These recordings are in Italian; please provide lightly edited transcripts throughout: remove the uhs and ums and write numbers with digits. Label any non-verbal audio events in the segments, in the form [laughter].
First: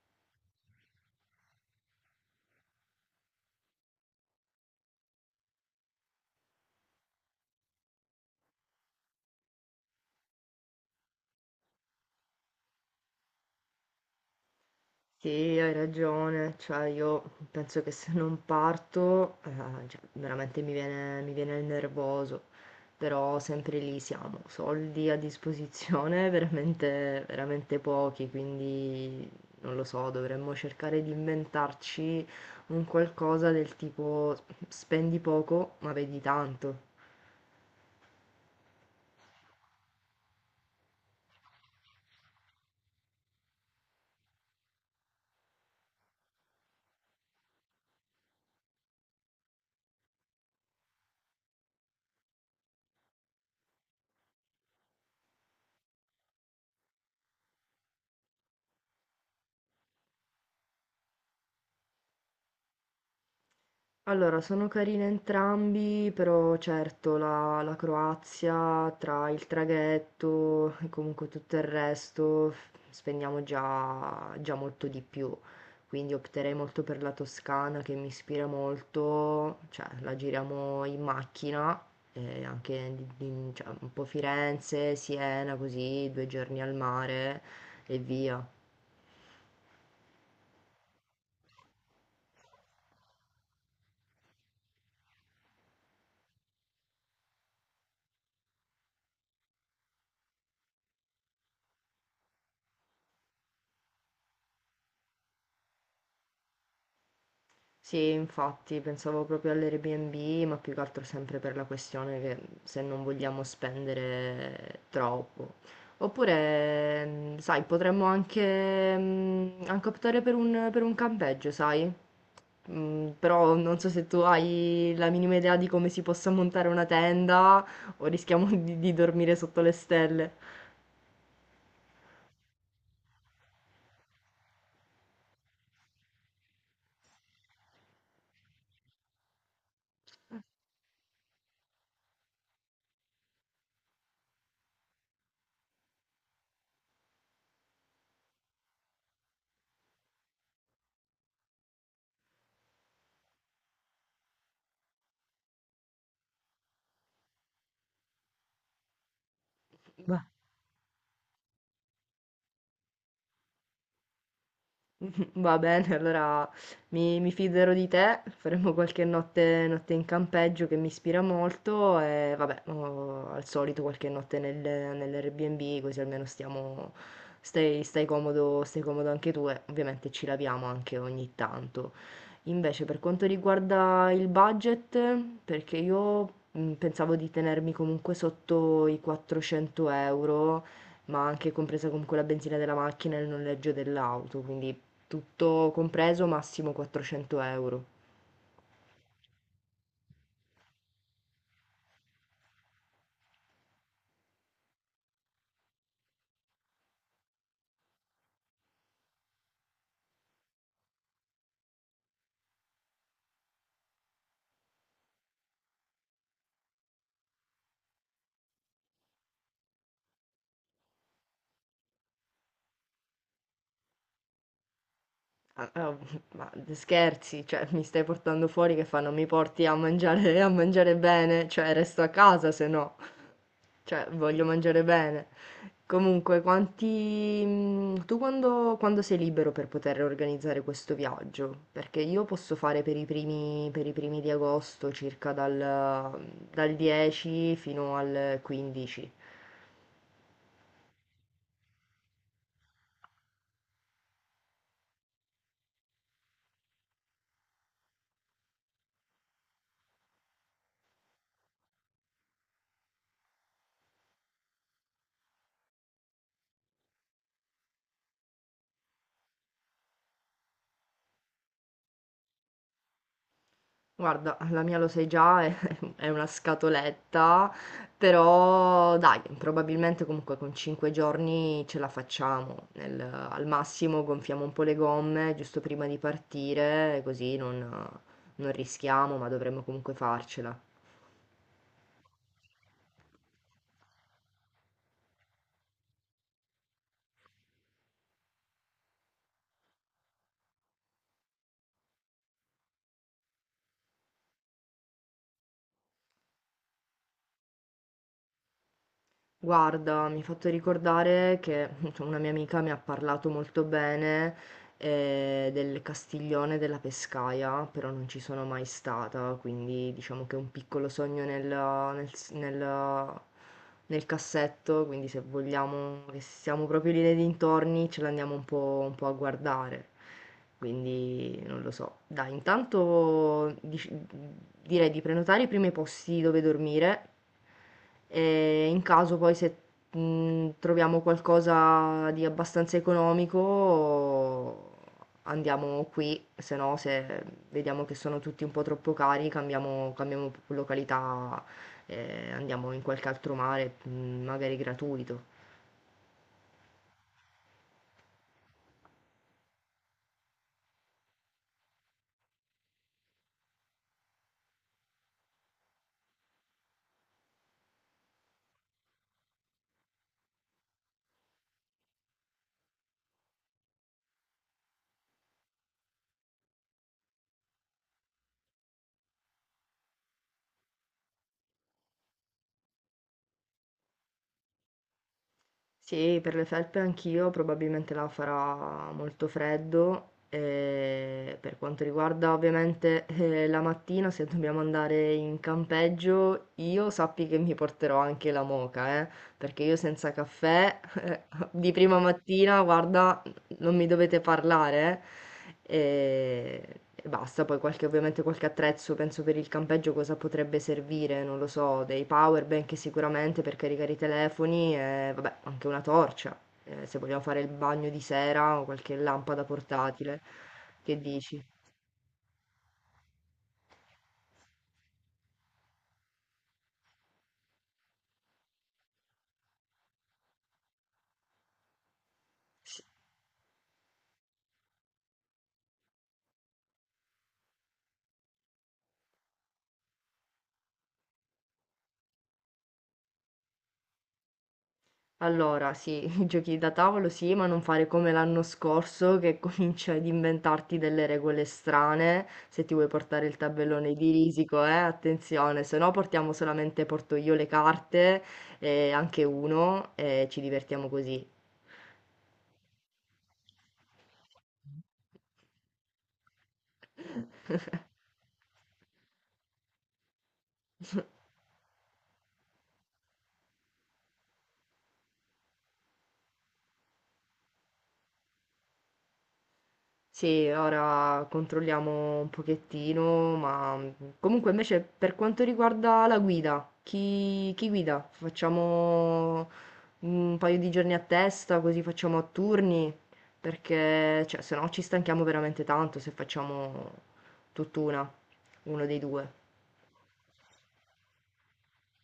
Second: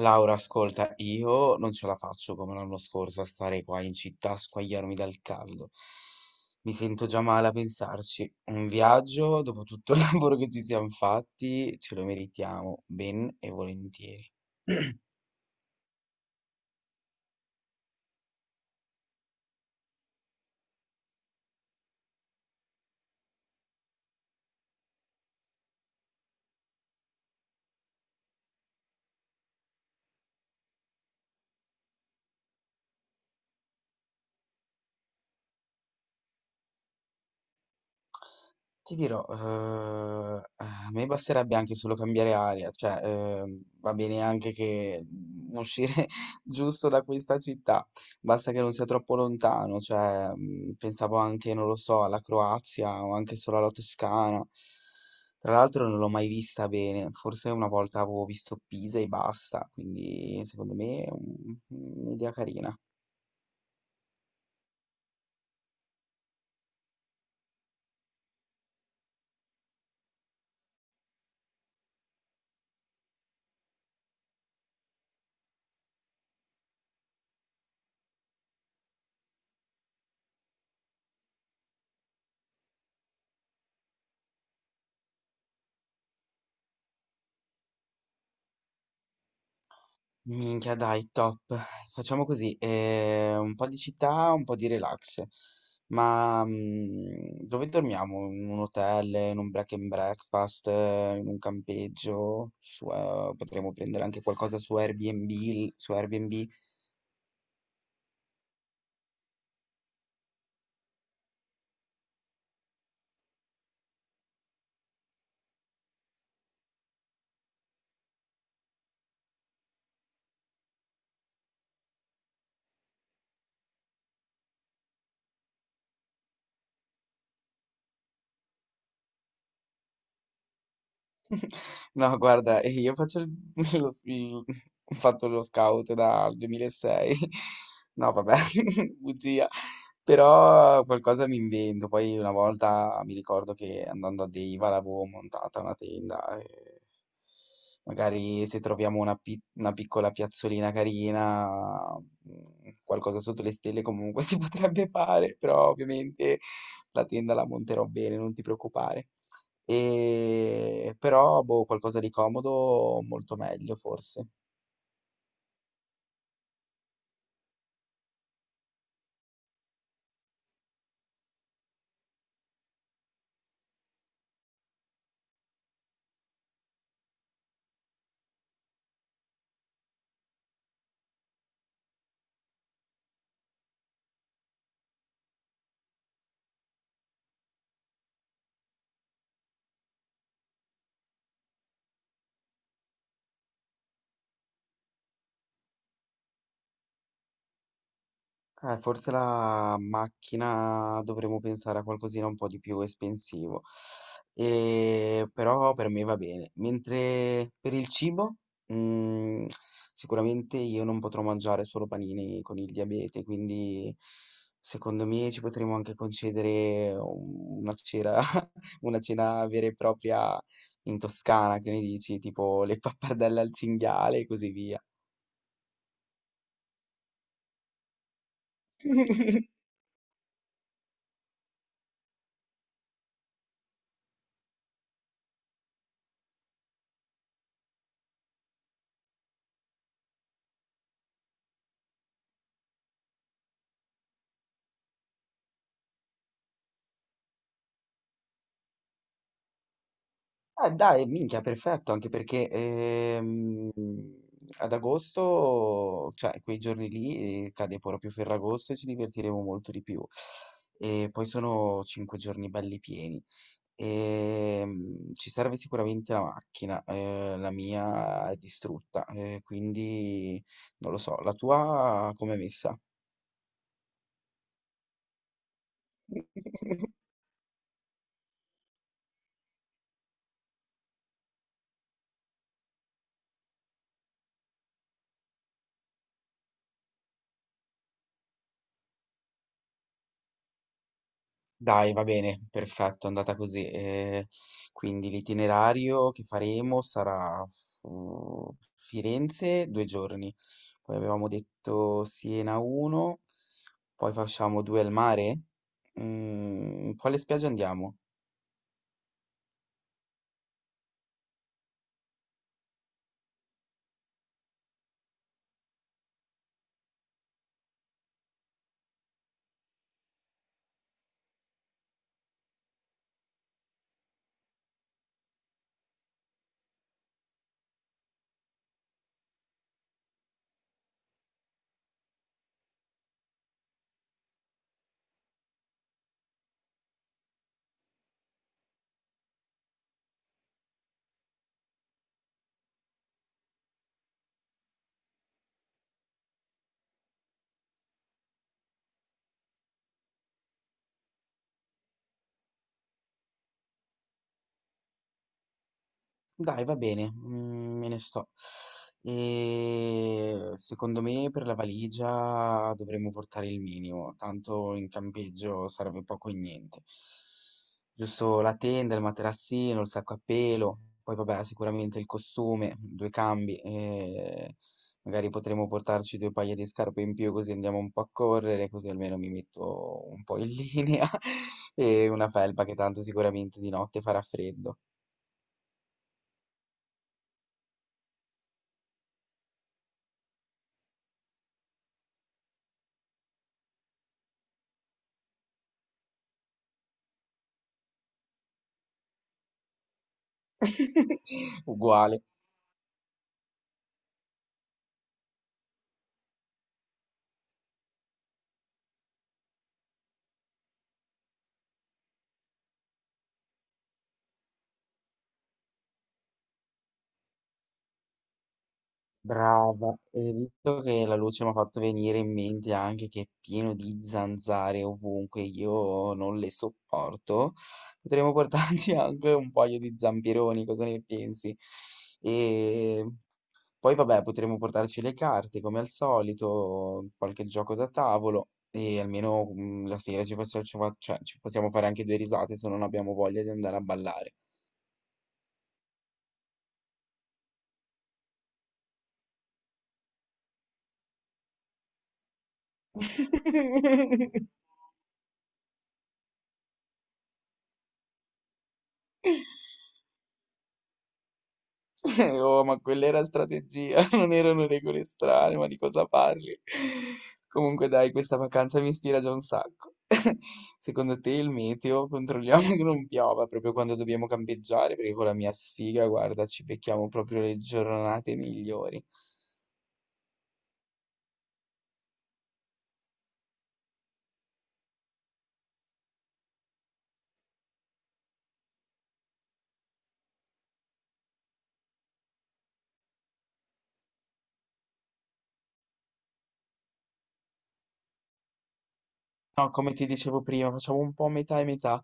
Laura, ascolta, io non ce la faccio come l'anno scorso a stare qua in città a squagliarmi dal caldo. Mi sento già male a pensarci. Un viaggio, dopo tutto il [laughs] lavoro che ci siamo fatti, ce lo meritiamo ben e volentieri. Sì, hai ragione, cioè io penso che se non parto, veramente mi viene il nervoso, però sempre lì siamo, soldi a disposizione [laughs] veramente, veramente pochi, quindi non lo so, dovremmo cercare di inventarci un qualcosa del tipo spendi poco ma vedi tanto. Ti dirò, a me basterebbe anche solo cambiare aria, cioè va bene anche che uscire [laughs] giusto da questa città, basta che non sia troppo lontano, cioè pensavo anche, non lo so, alla Croazia o anche solo alla Toscana. Tra l'altro non l'ho mai vista bene, forse una volta avevo visto Pisa e basta, quindi secondo me è un'idea carina. Allora, sono carini entrambi, però certo la Croazia tra il traghetto e comunque tutto il resto spendiamo già, già molto di più, quindi opterei molto per la Toscana che mi ispira molto, cioè la giriamo in macchina, e anche cioè, un po' Firenze, Siena, così 2 giorni al mare e via. Minchia, dai, top. Facciamo così, un po' di città, un po' di relax. Ma dove dormiamo? In un hotel, in un break and breakfast, in un campeggio? Su, potremmo prendere anche qualcosa su Airbnb. Sì, infatti pensavo proprio all'Airbnb, ma più che altro sempre per la questione che se non vogliamo spendere troppo. Oppure, sai, potremmo anche, anche optare per un campeggio, sai? Però non so se tu hai la minima idea di come si possa montare una tenda o rischiamo [laughs] di dormire sotto le stelle. [laughs] No, guarda, [laughs] lo, s- il- ho fatto lo scout dal 2006. [laughs] No, vabbè, [laughs] bugia. Però qualcosa mi invento. Poi una volta mi ricordo che andando a Deiva l'avevo montata una tenda. E magari se troviamo una piccola piazzolina carina, qualcosa sotto le stelle comunque [laughs] si potrebbe fare. Però ovviamente la tenda la monterò bene, non ti preoccupare. E però, boh, qualcosa di comodo molto meglio forse. [laughs] Va bene, allora mi fiderò di te, faremo notte in campeggio che mi ispira molto e vabbè, oh, al solito qualche notte nell'Airbnb così almeno stai comodo anche tu e ovviamente ci laviamo anche ogni tanto. Invece per quanto riguarda il budget, perché io pensavo di tenermi comunque sotto i 400 euro ma anche compresa comunque la benzina della macchina e il noleggio dell'auto, quindi tutto compreso massimo 400 euro. Forse la macchina dovremmo pensare a qualcosina un po' di più espensivo. E, però per me va bene. Mentre per il cibo, mm, sicuramente io non potrò mangiare solo panini con il diabete, quindi secondo me ci potremmo anche concedere una cena, [laughs] una cena vera e propria in Toscana, che ne dici? Tipo le pappardelle al cinghiale e così via. Ah, ah, ma scherzi, cioè mi stai portando fuori che fanno mi porti a mangiare, bene, cioè resto a casa se no, cioè voglio mangiare bene. Comunque, tu quando, sei libero per poter organizzare questo viaggio? Perché io posso fare per i primi di agosto, circa dal 10 fino al 15. Dai, minchia, perfetto, anche perché ad agosto, cioè quei giorni lì, cade proprio Ferragosto e ci divertiremo molto di più. E poi sono 5 giorni belli pieni. Ci serve sicuramente la macchina, la mia è distrutta, quindi non lo so, la tua com'è messa? Guarda, la mia lo sai già, è [laughs] è una [laughs] scatoletta, però dai, probabilmente comunque con 5 giorni ce la facciamo. Al massimo gonfiamo un po' le gomme giusto prima di partire, così non rischiamo, ma dovremmo comunque farcela. Dai, va bene, perfetto, è andata così. Quindi l'itinerario che faremo sarà mm, Firenze 2 giorni, poi avevamo detto Siena uno, poi facciamo due al mare. Quale spiaggia andiamo? Guarda, mi hai fatto ricordare che insomma, una mia amica mi ha parlato molto bene del Castiglione della Pescaia, però non ci sono mai stata, quindi diciamo che è un piccolo sogno nel cassetto, quindi se vogliamo che siamo proprio lì nei dintorni ce l'andiamo un po' a guardare, quindi non lo so. Dai, intanto direi di prenotare i primi posti dove dormire. E in caso poi se troviamo qualcosa di abbastanza economico andiamo qui, se no se vediamo che sono tutti un po' troppo cari cambiamo località, andiamo in qualche altro mare, magari gratuito. Dai, va bene, me ne sto. E secondo me per la valigia dovremmo portare il minimo, tanto in campeggio sarebbe poco e niente. Giusto la tenda, il materassino, il sacco a pelo, poi vabbè, sicuramente il costume, due cambi, e magari potremmo portarci due paia di scarpe in più così andiamo un po' a correre, così almeno mi metto un po' in linea [laughs] e una felpa che tanto sicuramente di notte farà freddo. Sì, per le felpe anch'io, probabilmente là farà molto freddo. E per quanto riguarda ovviamente la mattina, se dobbiamo andare in campeggio, io sappi che mi porterò anche la moka, perché io senza caffè [laughs] [laughs] di prima Uguale, mattina, guarda, non mi dovete parlare e basta. Poi ovviamente qualche attrezzo, penso per il campeggio cosa potrebbe servire, non lo so, dei power bank sicuramente per caricare i telefoni e vabbè, anche una torcia, se vogliamo fare il bagno di sera o qualche lampada brava. portatile. E visto Che che la dici? luce mi ha fatto venire in mente anche che è pieno di zanzare ovunque, io non le sopporto, potremmo portarci [laughs] anche un paio di zampironi, cosa ne pensi? E poi vabbè, potremmo portarci le carte come al solito, qualche gioco da tavolo e almeno la sera ci faccia- ci fa- cioè, ci possiamo fare anche due risate se non abbiamo voglia di andare a ballare. Allora sì, [laughs] i giochi da tavolo sì, ma non fare come l'anno scorso che [laughs] cominci ad inventarti delle regole strane, se ti vuoi portare il tabellone di [laughs] risico, attenzione, se no portiamo solamente, porto io le carte, e anche uno, e ci divertiamo così. [laughs] Oh, ma quella era strategia, [laughs] non erano regole strane, ma di cosa parli? [laughs] Comunque dai, questa vacanza mi ispira già un sacco. [laughs] Secondo te il meteo? Controlliamo che non piova proprio quando dobbiamo campeggiare, perché con la mia sfiga, guarda, ci becchiamo proprio le giornate migliori. Sì, ora controlliamo un pochettino, ma comunque invece per quanto riguarda la guida, chi guida? Facciamo un paio di giorni a testa, così facciamo a turni, perché cioè se no ci stanchiamo veramente tanto se facciamo tutt'una, uno dei due. No, come ti dicevo prima, facciamo un po' metà e metà.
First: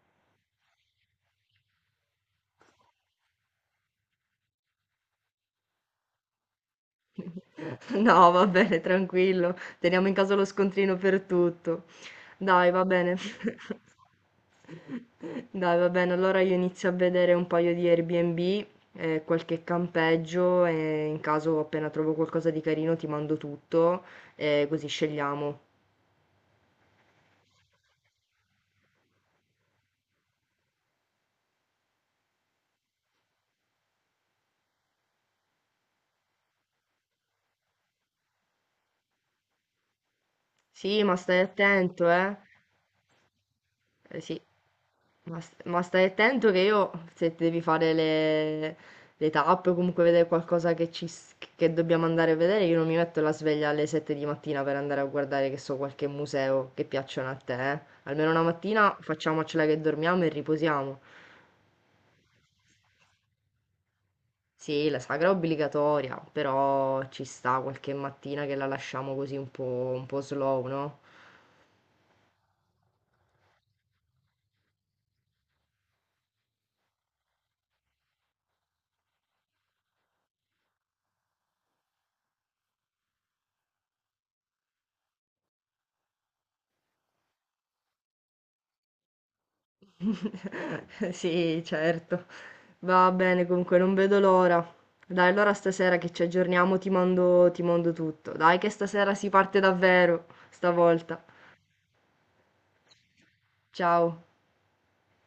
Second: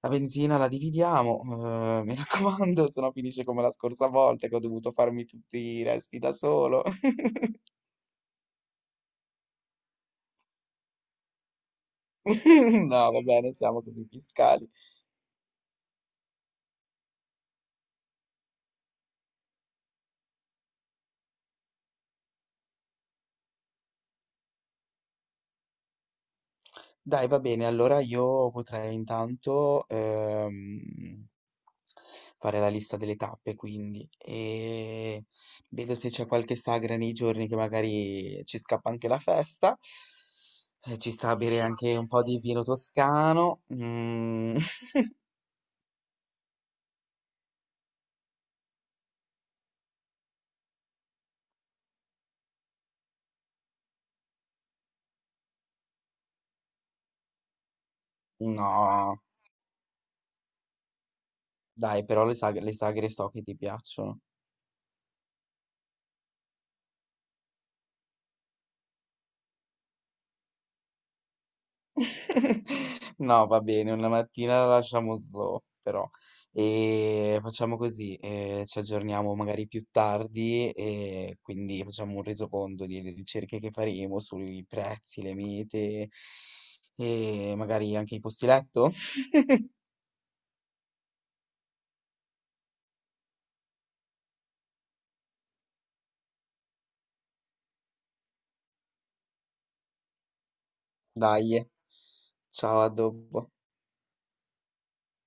La benzina la dividiamo, mi raccomando, [laughs] se no finisce come la scorsa volta che ho dovuto farmi tutti i resti da solo. [laughs] No, va bene, tranquillo, teniamo in casa lo scontrino per tutto. Dai, va [laughs] No, bene. va bene, siamo così fiscali. [laughs] Dai, va bene. Allora io inizio a vedere un paio di Airbnb e qualche campeggio e in caso appena trovo qualcosa di carino ti mando tutto e così scegliamo. Dai, va bene, allora io potrei intanto fare la lista delle tappe, quindi, e vedo se c'è qualche sagra nei giorni che magari ci scappa anche la festa. Sì, Ci ma sta a stai bere anche un attento, po' eh. di vino toscano. Eh sì, Mm. [laughs] ma, ma stai attento che io, se ti devi fare le tappe o comunque vedere qualcosa che, che dobbiamo andare a vedere, io non mi metto la sveglia alle 7 di mattina per andare a guardare, che so, qualche museo che piacciono a te, eh. Almeno una mattina No, facciamocela che dormiamo e riposiamo. dai, però le sagre so che ti piacciono. Sì, la sagra è obbligatoria, però ci sta qualche mattina che la lasciamo così un po' slow, no? [laughs] No, va bene, una mattina la lasciamo slow, però. E facciamo così, ci aggiorniamo magari più tardi e quindi facciamo un resoconto delle ricerche che faremo sui prezzi, le mete e magari anche i posti letto. [laughs] Sì, certo. Va bene, comunque non vedo l'ora. Dai, allora stasera che ci aggiorniamo ti mando tutto. Dai, che stasera si parte davvero, stavolta. Dai, ciao, a dopo. Ciao.